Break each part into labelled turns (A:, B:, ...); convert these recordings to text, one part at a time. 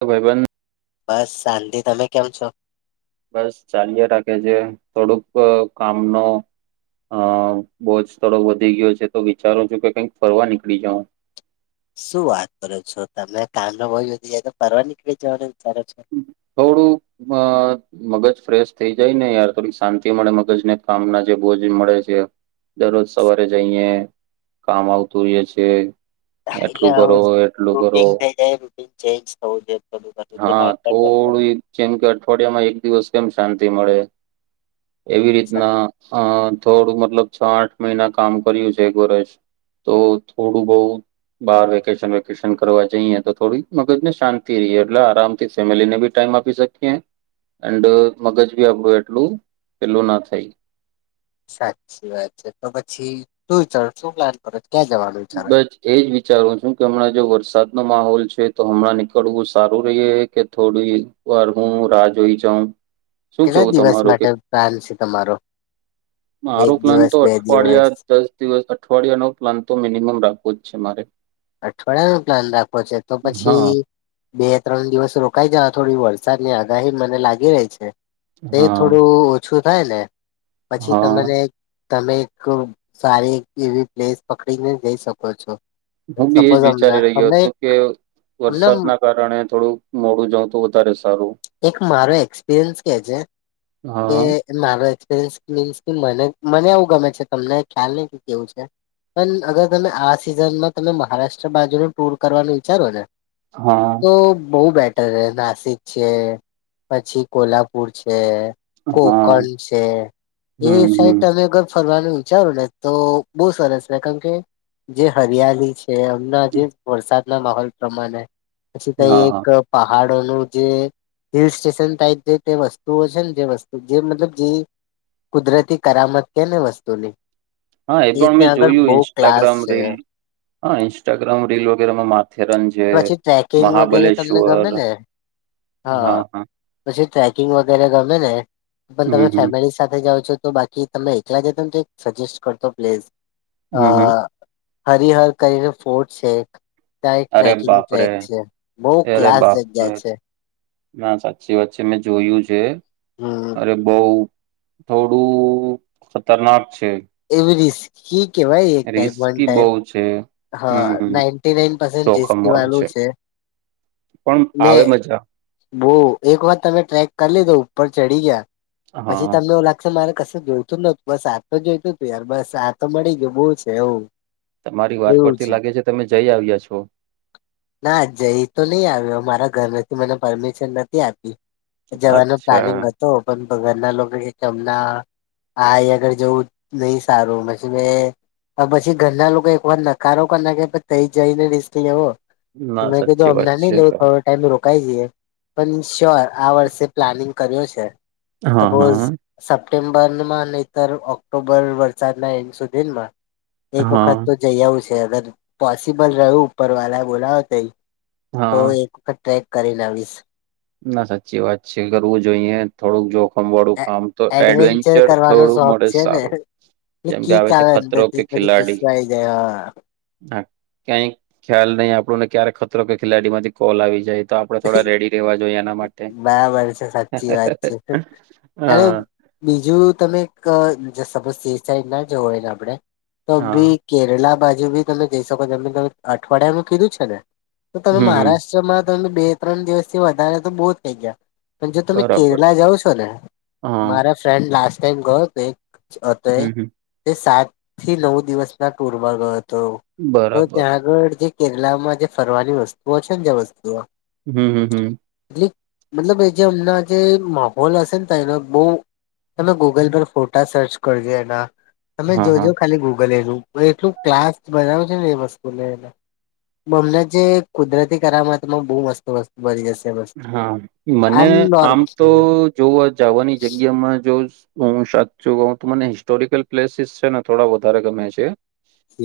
A: તો ભાઈ બંધ-
B: બસ શાંતિ. તમે કેમ છો?
A: બસ ચલીય રાખે છે. થોડુંક કામ નો હ. બોજ થડો વધી ગયો છે, તો વિચારો છો કે કઈક ફરવા નીકળી જાવ.
B: શું વાત કરો છો? તમે કામ નો બોજ વધી જય તો ફરવા નીકળી જવાનો વિચારો છો?
A: થોડું અ મગજ ફ્રેશ થઈ જાયને યાર. થોડી શાંતિ મળે, મગજને કામના છે બોજ મળે છે. દરરોજ સવારે જઈએ કામ આવતું હોય છે.
B: એટલે
A: એટલું કરો
B: આવું
A: એટલું કરો
B: રૂટીન થઈ જાય. ચેન્જ થવું જો [inaudible] બું
A: થોડી જેમ કે અઠવાડિયામાં એક દિવસ કેમ શાંતિ મળે? એવી
B: સા-
A: રીતના અ થોડું મતલબ છ આઠ મહિના કામ કર્યું છે. એક વર્ષ તો થોડું બહુ બહાર વેકેશન વેકેશન કરવા જઈએ, તો થોડી મગજને શાંતિ રહીએ. એટલે આરામ ફેમિલીને ભી ટાઈમ આપી શકીએ. એન્ડ મગજ ભી આપણું એટલું પેલું ના થાય.
B: સાચી વાત છે. તો પછી શું વિચારો, શું પ્લાન કરો? ક્યાં જવાનું વિચારો.
A: બસ એજ વિચારું છું કે હમણાં જો વરસાદનો માહોલ છે, તો હમણાં નીકળવું સારું રહી કે થોડી પર હું રાહ જોઈ જાઉં. શું
B: કેટલા
A: કેવું
B: દિવસ
A: તમારું કે
B: માટે પ્લાન છે તમારો?
A: મારો
B: એક
A: પ્લાન
B: દિવસ
A: તો
B: બે દિવસ
A: અઠવાડિયા દસ દિવસ અઠવાડિયાનો પ્લાન તો મિનિમમ રાખવો જ છે મારે.
B: અઠવાડિયાનો પ્લાન રાખો છે. તો
A: હા
B: પછી બે ત્રણ દિવસ રોકાઈ જ થોડી વરસાદની આગાહી મને લાગી રહી છે. એ
A: હા,
B: થોડું ઓછું થાયને પછી
A: હા.
B: તમને તમે એક સારી એવી પ્લેસ પકડીને જઈ શકો છો.
A: હું બી એજ
B: સપોઝ અમને
A: વિચારી રહ્યો
B: અમને
A: હતો
B: એક
A: કે
B: અમને
A: વરસાદના કારણે થોડું મોડું જઉ તો વધારે સારું.
B: એક મારો એક્સપિરિયન્સ કહે છે. કે
A: હા.
B: મારો એક્સપરયન્સ મીનસ કે મને એવું ગમે છે. તમને ખ્યાલ નહી કે કેવું છે. પણ અગર તમે આ સિઝનમાં તમે મહારાષ્ટ્ર બાજુનું ટૂર કરવાનું વિચારોને
A: હા.
B: તો બહુ બેટર છે. નાસિક છે, પછી કોલ્હાપુર છે.
A: હા.
B: કોકણ છે એ
A: હમ,
B: સાઈડ
A: હમ.
B: તમે અગર ફરવાનું ચાલોને, તો બહુ સરસને કેમ કે જે હરિયાલી છે. હમણા જે વરસાદ ના માહોલ પ્રમાણે પછી ત
A: હા,
B: એક
A: હા.
B: પહાડોનું જે હિલ સ્ટેશન ટાઈપ જે તે વસ્તુઓ છે ને જે વસ્તુ જે મતલબ જે કુદરતી કરામત કે ને વસ્તુની
A: હા એ પણ મેં
B: ત્યાં આગળ
A: જોયું
B: બહુ ક્લાસ
A: ઇન્સ્ટાગ્રામ
B: છે
A: રીલ હા ઇન્સ્ટાગ્રામ રીલ વગેરેમાં માથેરનજ
B: પછી ટ્રેકિંગ વગેરે તમને ગમે ને હા. પછી ટ્રેકિંગ વગેરે ગમે ને પણ
A: હમ,
B: તમે
A: હમ.
B: ફેમિલી સાથે જાઓ છો તો બાકી તમે એકલા જ સજેસ્ટ કરતો પ્લેઝ
A: હમ, હમ.
B: અહ હરીહર કરીને ફોટ છે એક ત્યા
A: અરે
B: ટ્રેકિંગ
A: બાપરે!
B: ટ્રેક છે બહુ ક્લાસ જગ્યા છે.
A: હા સાચી વાત છે મેં જોયું છે
B: હમ
A: અરે બઉ થોડું ખતરનાક છે.
B: એવી રિસ્કી કેવાય એક ટાઈપ વન
A: રિસ્કી
B: ટાઈપ.
A: બહુ છે
B: હા
A: હમ હમ
B: નાઈન્ટી નાઈન પરસેન્ટ રિસ્કી વાળું છે.
A: પણ આવે મજા.
B: બહ એક વાર તમે ટ્રેક કરી લીધો ઉપર ચડી ગયા પછી
A: હા
B: તમને એવું લા મારે કસુ જોઈતું નતું બસ આ તો જોઈતું હતું યાર બસ આ તો મળી ગયું બહુ છે એવું.
A: તમારી વાત પરથી લાગે છે તમે જઈ આવ્યા છો.
B: ના જઈ તો નહી આવ્યો મારા ઘર થી મને પરમિશન નથી આપી. જવાનો
A: અચ્છા
B: પ્લાનિંગ કરતો હઉ પણ ઘરના લોકો કે હમણાં [unintelligible] [inaudible] જેવું નહી સારું પછી મે પછી ઘરના લોકો એક વાર નકારો કર ના કે તયે જઈને રિસ્ક લેવો
A: ના
B: મે કીધું
A: સાચી વાત
B: અમના નહી
A: છે
B: લેવુ
A: તો
B: થોડુંક. [unintelligible] ટાઈમે રોકાઈ જઈએ પણ શ્યોર આ વર્ષે પ્લાનિંગ કર્યો છે.
A: હા
B: સપોઝ
A: હા
B: સપ્ટેમ્બરમાં નઈતર ઓક્ટોબર વરસાદના એન્ડ સુધીમાં એક
A: હા
B: વખત તો જઈ આવવું છે અગર પોસિબલ રહ્યું ઉપર વાળ બોલાવે તઈ તો
A: હા
B: એક વખત ટ્રેક કરીને આવીશ.
A: ના સાચી વાત છે કરવું જોઈએ થોડુંક જો આમવાળું આમ તો એડવેન્ચર
B: કરવાનો
A: થોડું
B: શોખ
A: મળે
B: છે ને
A: સારું.
B: એટલે
A: જેમ કે
B: કીક
A: છે
B: આવે
A: ખતરો
B: અંદર
A: કે
B: થી પછી
A: ખિલાડી
B: જુસ્સો આઈ જાય હા.
A: હા ક્યાય ખ્યાલ ને આપણને ક્યારે ખતરો કે ખેલાડી માંથી કોલ આવી જાય તો આપડે થોડા રેડી રેવા જોઈએ એના માટે
B: બરાબર છે સાચી વાત છે અને
A: હા
B: બીજું તમે એક અહ સપોઝ તે સાઈડ ના જવો હોય ને આપણે તો
A: હા
B: બી કેરલા બાજુ બી તમે જઈ શકો જેમકે તમે અઠવાડિયાનુ કીધું છે ને તો તમે
A: હમ હમ
B: મહારાષ્ટ્ર માં જ તમે બે ત્રણ દિવસથી વધારે તો બોજ થઈ ગયા. પણ જો તમે
A: બરાબર છે
B: કેરલા જાાવ છો ને
A: હા
B: મારા ફ્રેન્ડ લાસ્ટ ટાઈમ ગયો હતો ને
A: હમ હમ
B: એ સાત થી નવ દિવસ ના ટુરમાં ગયો હતો. તો
A: બરાબર
B: ત્યાં આગળ જે કેરલામાં જે ફરવાની વસ્તુઓ છે ને જે વસ્તુઓ
A: હમ-હમ.
B: એટલે મતલબ એ જે હમનાં જે માહોલ હશે ને તયનો બહુ તમે ગૂગલ પર ફોટા સર્ચ કરજો એના તમે
A: હા હા
B: જોજો ખાલી ગૂગલ એનુ એટલું ક્લાસ બનાવે છે ને એ વસ્તુને મતલબ જે કુદરતી કરામતમાં બહુ મસ્ત વસ્તુ [unintelligible] [inaudible]
A: હા મને આમ તો જોવા જાવાની જગ્યામાં જો હું સાચ્ચું કહું તો મને હિસ્ટોરિકલ પ્લેસીસ છે ને થોડા વધારે ગમે છે.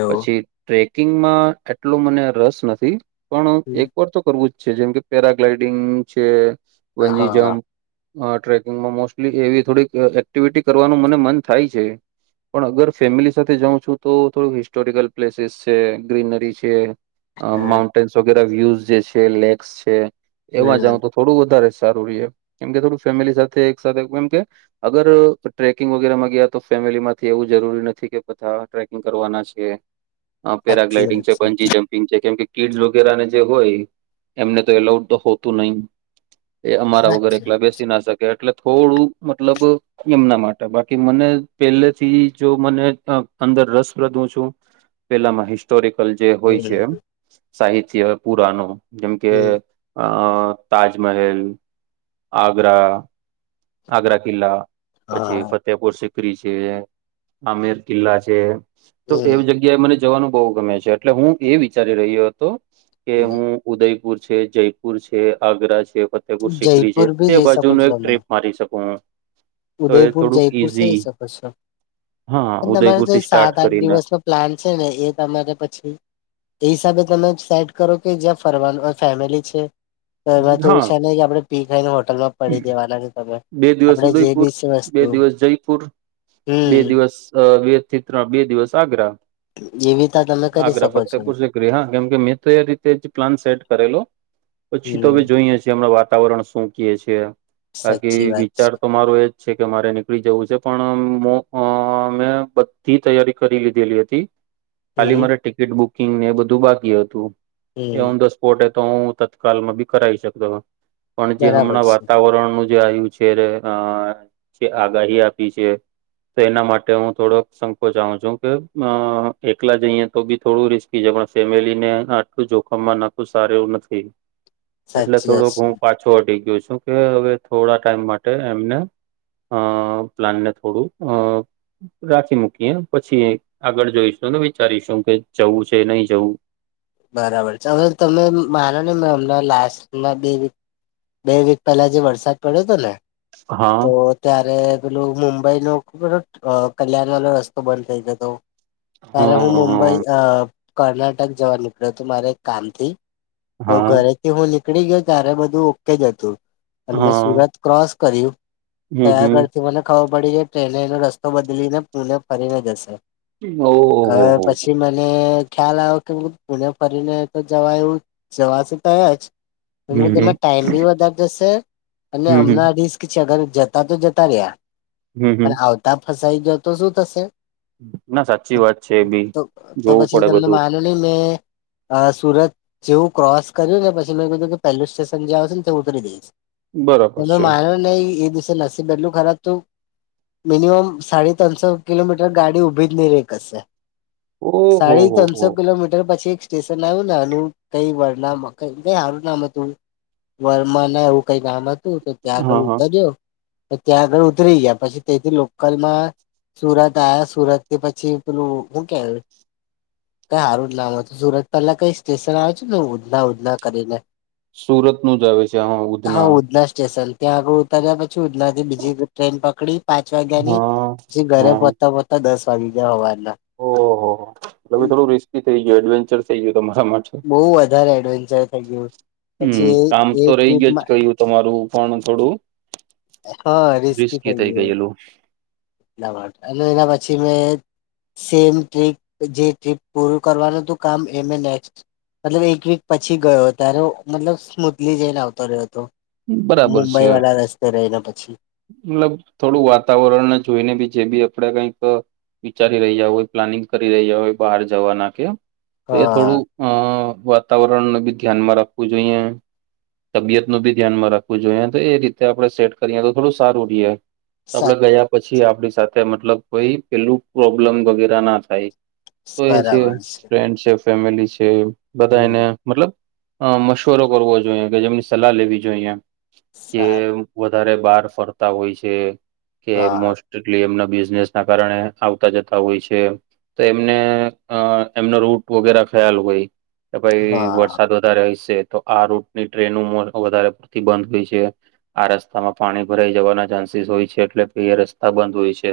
B: એવું
A: પછી ટ્રેકિંગમાં એટલું મને રસ નથી. પણ એક વાર તો કરવું જ છે જેમ કે પેરાગ્લાઈડિંગ છે બંનજી
B: હા
A: જમ્પ અ ટ્રેકિંગમાં મોસ્ટલી એવી થોડીક અહ એક્ટિવિટી કરવાનું મને મન થાય છે. પણ અગર ફેમિલી સાથે જાઉં છું તો થોડું હિસ્ટોરિકલ પ્લેસીસ છે ગ્રીનરી છે. અ માઉન્ટેન્સ વગેરે વ્યુસ જે છે લેક્સ છે એવા
B: હમ
A: જાઉ તો થોડું વધારે સારું ર કેમ કે થોડું ફેમિલી સાથે એક સાથે કેમ કે અગર ટ્રેકિંગ વગેરેમાં ગયા તો ફેમિલીમાંથી એવું જરૂરી નથી કે બધા ટ્રેકિંગ કરવાના છે. હા
B: સાચી
A: પેરાગલાઈડીંગ [unintelligible]
B: વાત
A: છે. બંજી જંપ કેમ કે કીડસ વગેને જે હોય એમને તો એલાઉડ તો હોતું નહી એ અમારા વગર
B: સાચી વાત
A: એકલા બેસી ના શકે એટલે થોડું મતલબ એમના માટે. બાકી મને પેલ્લેથી જો મને અંદર રસપ્રદ હું છું [inaudible] પેલામાં હિસ્ટોરિકલ જે હોય છે.
B: હમ
A: સાહિત્ય, પુરાનો જેમ કે
B: હમ
A: અ તાજમહેલ આગ્રા આગ્રા કિલ્લા પછી
B: હા
A: ફતેહપુર સિકરી છે. આમેર કિલ્લા છે. તો
B: હમ
A: એવી જગ્યાએ મને જવાનું બહુ ગમે છે. એટલે હું એ વિચારી રહ્યો હતો કે હું ઉદયપુર છે, જયપુર છે, આગ્રા છે, ફતેહપુર સિકરી છે.
B: જયપુર
A: તે
B: ભી જઈ શકો
A: બાજુનો
B: છો
A: એક
B: તમે
A: ટ્રીપ મારી શકું હું તો એ
B: ઉદયપુર,
A: થોડુંક
B: જયપુર સય
A: ઈઝી
B: શકો છો.
A: હા
B: પણ તમારે
A: ઉદયપુર
B: તય
A: થી સ્ટાર્ટ
B: સાત આઠ
A: કરીને
B: દિવસમાં પ્લાન છે ને એ તમારે પછી એ હિસાબે તમે સાઈડ કરો કે, જ્યાં ફરવાનું અ ફેમિલી છે. તો એમાં તો
A: હા
B: ઓછા નય કે પી ખાયને હોટલમાં પડી દેવાના છે. તમે
A: બે દિવસ
B: આપડે જે
A: ઉદયપુર,
B: બી છે
A: બે
B: વસ્તુ
A: દિવસ જયપુર, બે
B: હમ
A: દિવસ અ વ્ ચિત્રા, બે દિવસ આગ્રા
B: એવીતા તમે કરી
A: આગ્રા
B: શકો છો.
A: [unintelligible] હા કેમ કે, મેં તો એ રીતે જ પ્લાન સેટ કરેલો પછી તો
B: હમ
A: હવે જોઈએ છીએ. હમણાં વાતાવરણ શું ક્યે છે?
B: સાચી
A: બાકી
B: વાત
A: વિચાર તો મારો એજ છે કે, મારે નીકળી જવું છે પણ મો મેં બધી તૈયારી કરી લીધેલી હતી. [inaudible]
B: છે
A: ખાલી
B: હમ
A: મારે ટિકિટ બુકિંગને એ બધું બાકી હતું, એ
B: હમ
A: ઓન ધ સ્પોટ એતો હું તત્ કાલમાં બી કરાવી શકતો હતો, પણ જે
B: બરાબર
A: હમણાં
B: છે
A: વાતાવરણનું આયું છેર્ આ જે આગાહી આપી છે. તો એનાં માટે થોડોક સંકોચાવ છું કે, એકલાં જઈએ તો બી થોડું રિસ્ક જેમાં ફેમિલીને આટલું જોખમમાં નાખવું સારું એવું નથી એટલે
B: સાચી વાત
A: થોડોક હું
B: છે
A: પાછો હટી ગ્યો છું, કે હવે થોડા ટાઈમ માટે એમને અ.. પ્લાનને થોડું અઅ રાખી મૂકીએ પછી આગળ જોઈશું ને વિચારીશું કે જવું છે નહી જવું
B: બરાબર છે. હવે તમે માનો નય હમણાં લાસ્ટમાં બે બે વીક પહેલા જે વરસાદ પડ્યો ને
A: હા
B: તો ત્યારે પેલું મુંબઈનો ખબર હ કલ્યાણવાલો રસ્તો બંધ થઈ જતો. ત્યારે હું
A: હા
B: મુંબઈ અ કર્ણાટક જવા નીકળ્યો હતો. મારે એક કામથી તો
A: હા
B: ઘરેથી હું નીકળી ગ્યો ત્યારે બધું ઓકે જ હતું. અને મેં
A: હા
B: સુરત ક્રોસ કર્યું, તય
A: હમ
B: આગળ
A: હમ
B: થી મને ખબર પડી કે ટ્રેને એનો રસ્તો બદલીને પુને ફરીને જશે
A: ઓહો
B: હવે
A: હો
B: પછી મને ખ્યાલ આવ્યો કે હું પુને ફરીને તો જવાય એવું જવાશે તો યા જ
A: હમ
B: [unintelligible]
A: હમ
B: એમાં ટાઈમ બી વધારે જશે. અને
A: હમ
B: અમને
A: હમ
B: રિસ્ક છે અગર જતાં તો જતાર્યા.
A: હમ હમ
B: પણ આવતા ફસાઈ ગ્યો તો શું થશે?
A: ના સાચી વાત છે એ બી
B: [inaudible]
A: જોવું
B: પછી
A: પડે
B: તમને
A: બધું
B: માનું નહી મેં અ સુરત જેવું ક્રોસ કર્યું ને પછી મેં કીધું કે પહેલું સ્ટેશન જે આવશે ને તય હું ઉતરી દઈશ.
A: બરાબર
B: [unintelligible]
A: છે
B: માનો નહી એ દિવસે નસીબ બટલું ખરાબ હતું. મિનિમમ સાળી ત્રણસો કિલોમીટર ગાડી ઉભી જ નય રહી કશ્શે
A: ઓહો
B: સાડી
A: હો હો
B: ત્રણસો કિલોમીટર પછી સ્ટેશન આયું નાનું કંઈ વરનામ, મકઈ ક‌ંઈ હારું જ નામ હતું. વરમાંના કે એવું કઈ નામ હતું તો ત્યાં
A: હા
B: આગળ
A: હા
B: ઉતર્યો તો તો ત્યાં આગળ ઉતરી ગયા પછી ત્યાંથી લોકલમાં સુરત આવ્યા સુરત થી પછી પેલું શું કેવાય કઈ સારું જ નામ હતું સુરત પહેલા કઈ સ્ટેશન આવે છે ઉધના ઉધના કરીને
A: સુરતનું જ આવે છે આમાં
B: હા
A: ઉધના
B: ઉધના સ્ટેશન ત્યાં આગળ ઉતર્યા પછી ઉધનાથી બીજી ટ્રેન પકડી પાંચ વાગ્યા ની
A: હા
B: પછી ઘરે
A: હા
B: પોચતા પોચતા દસ વાગી ગયા સવારના
A: ઓહો હો થોડું રિસ્કી થઈ ગયું એડવેન્ચર થઈ ગયું તમારા માટે
B: બહુ વધારે એડવેન્ચર થઈ ગયું
A: હમ
B: પછી
A: કામ
B: એ
A: તો
B: એ
A: રહી ગયું જ
B: ટ્રીપમા
A: ગયું તમારું પણ થોડું રિસ્કી થઈ ગયેલું
B: [unintelligible] અને એના પછી મેં સેમ ટ્રીપ જે ટ્રીપ પૂરું કરવાનું હતું કામ એ અમે નેક્સ્ટ મતલબ એક વીક પછી ગયો ત્યારે મતલબ સ્મુધલી જઈને આવતો રહ્યો હતો.
A: બરાબર છે
B: મુંબઈ વાળા રસ્તે રહીને પછી
A: મતલબ થોડું વાતાવરણને જોઈને બી જે બી આપડે કંઈક વિચારી રહ્યા હોય પ્લાનિંગ કરી રહ્યા હોય બહાર જવાના કે તો એ
B: હા
A: થોડું હા હા વાતાવરણ નું બી ધ્યાનમાં રાખવું જોઈએ તબિયત નું બી ધ્યાનમાં રાખવું જોઈએ તો એ રીતે આપણે સેટ કરીએ તો થોડું સારું રહે તો આપડે
B: સાચ
A: ગયા પછી આપણી સાથે મતલબ કોઈ પેલું પ્રોબ્લમ વગેરે ના થાય. તો એ છે ફ્રેન્ડશિપ ફેમિલી છે બધા એને
B: હમ
A: મતલબ મશવરો કરવો જોઈએ કે જેમની સલાહ લેવી જોઈએ જે
B: સારું
A: વધારે બાર ફરતા હોય છે કે
B: હા
A: મોસ્ટ એટલે એમના બિઝનેસના કારણે આવતા જતા હોય છે. તો એમને તેમનો રૂટ વગેરે ખ્યાલ હોય કે ભાઈ
B: હા
A: વરસાદ વધારે હશે તો આ રૂટની ટ્રેનો વધારે પડતી બંધ હોય છે. આ રસ્તામાં પાણી ભરાઈ જવાના ચાન્સીસ હોય છે એટલે કે એ રસ્તા બંધ હોય છે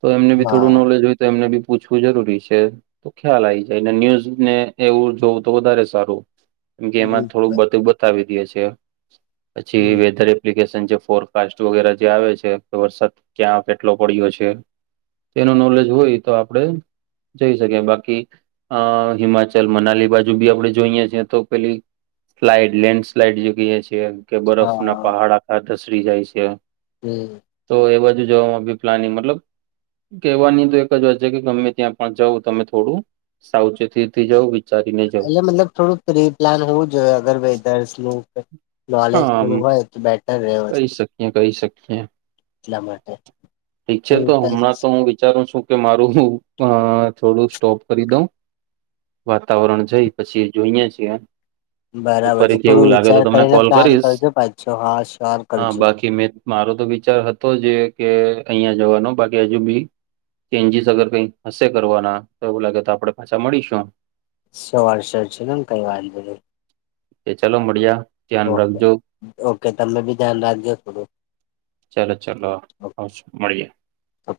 A: તો એમને બી થોડું
B: હા
A: નોલેજ હોય તો એમને બી પૂછવું જરૂરી છે. તો ખ્યાલ આવી જાય ને ન્યૂઝ ને એવું જોવું તો વધારે સારું કેમ કે એમાં થોડુંક
B: બિલકુલ
A: બધું બતાવી દે છે પછી વેધરે એપ્લિકેશન જે ફોરકાસ્ટ વગેરે જે આવે છે કે વરસાદ ક્યાં કેટલો પડ્યો છે? એનું નોલેજ હોય તો આપડે જઈ શકે બાકી અ હિમાચલ મનાલી બાજુ બી આપણે જોઈએ છીએ તો પેલી સ્લાઈડ લેન્ડ સ્લાઈડ જે કહીએ છીએ કે બરફ ના
B: હા
A: પહાડ આખા ધસરી જાય છે.
B: હમ્મ.
A: તો એ બાજુ જવામાં બી પ્લાનિંગ મતલબ કહેવાની તો એક જ વાત છે કે ગમે ત્યાં પણ જાવ તમે થોડું સાવચેતીથી જવું વિચારીને જવું
B: એટલે મતલબ થોડું પ્રી પ્લાન હોવું જોઈએ અગર વેધરનું કે નોલેજ
A: હા આમ
B: થોડું હોય તો બેટર રહે એ
A: કહી
B: વસ્તુ
A: શકીએ કહી શકીએ
B: એટલા માટે
A: ઠીક છે તો હમણાં તો હું વિચારું છું. કે મારુ અ થોડું સ્ટોપ કરી દઉં વાતાવરણ જઈ પછી જોઈએ છીએ. તો
B: બરાબર છે
A: ફરીથી એવું
B: થોડું
A: લાગે તો
B: વિચાર
A: તમને
B: કરીને
A: કોલ
B: પ્લાન
A: કરીશ
B: કરજો પાછો હા શ્યોર કરજો.
A: કે મેં મારો તો વિચાર હતો જે કે અહિયાં જવાનો બાકી હજુ બી ચેન્જીસ અગર કઈ હશે કરવાના તો એવું લાગે તો આપડે પાછા મળીશું.
B: સવાર શર્ટ છે ને કઈ વાધો નથી.
A: કે ચાલો મઢિયા.
B: ઓકે, ઓકે તમે બી ધ્યાન રાખજો થોડું.
A: ચાલો ચાલો આવશો મળીએ.
B: ઓકે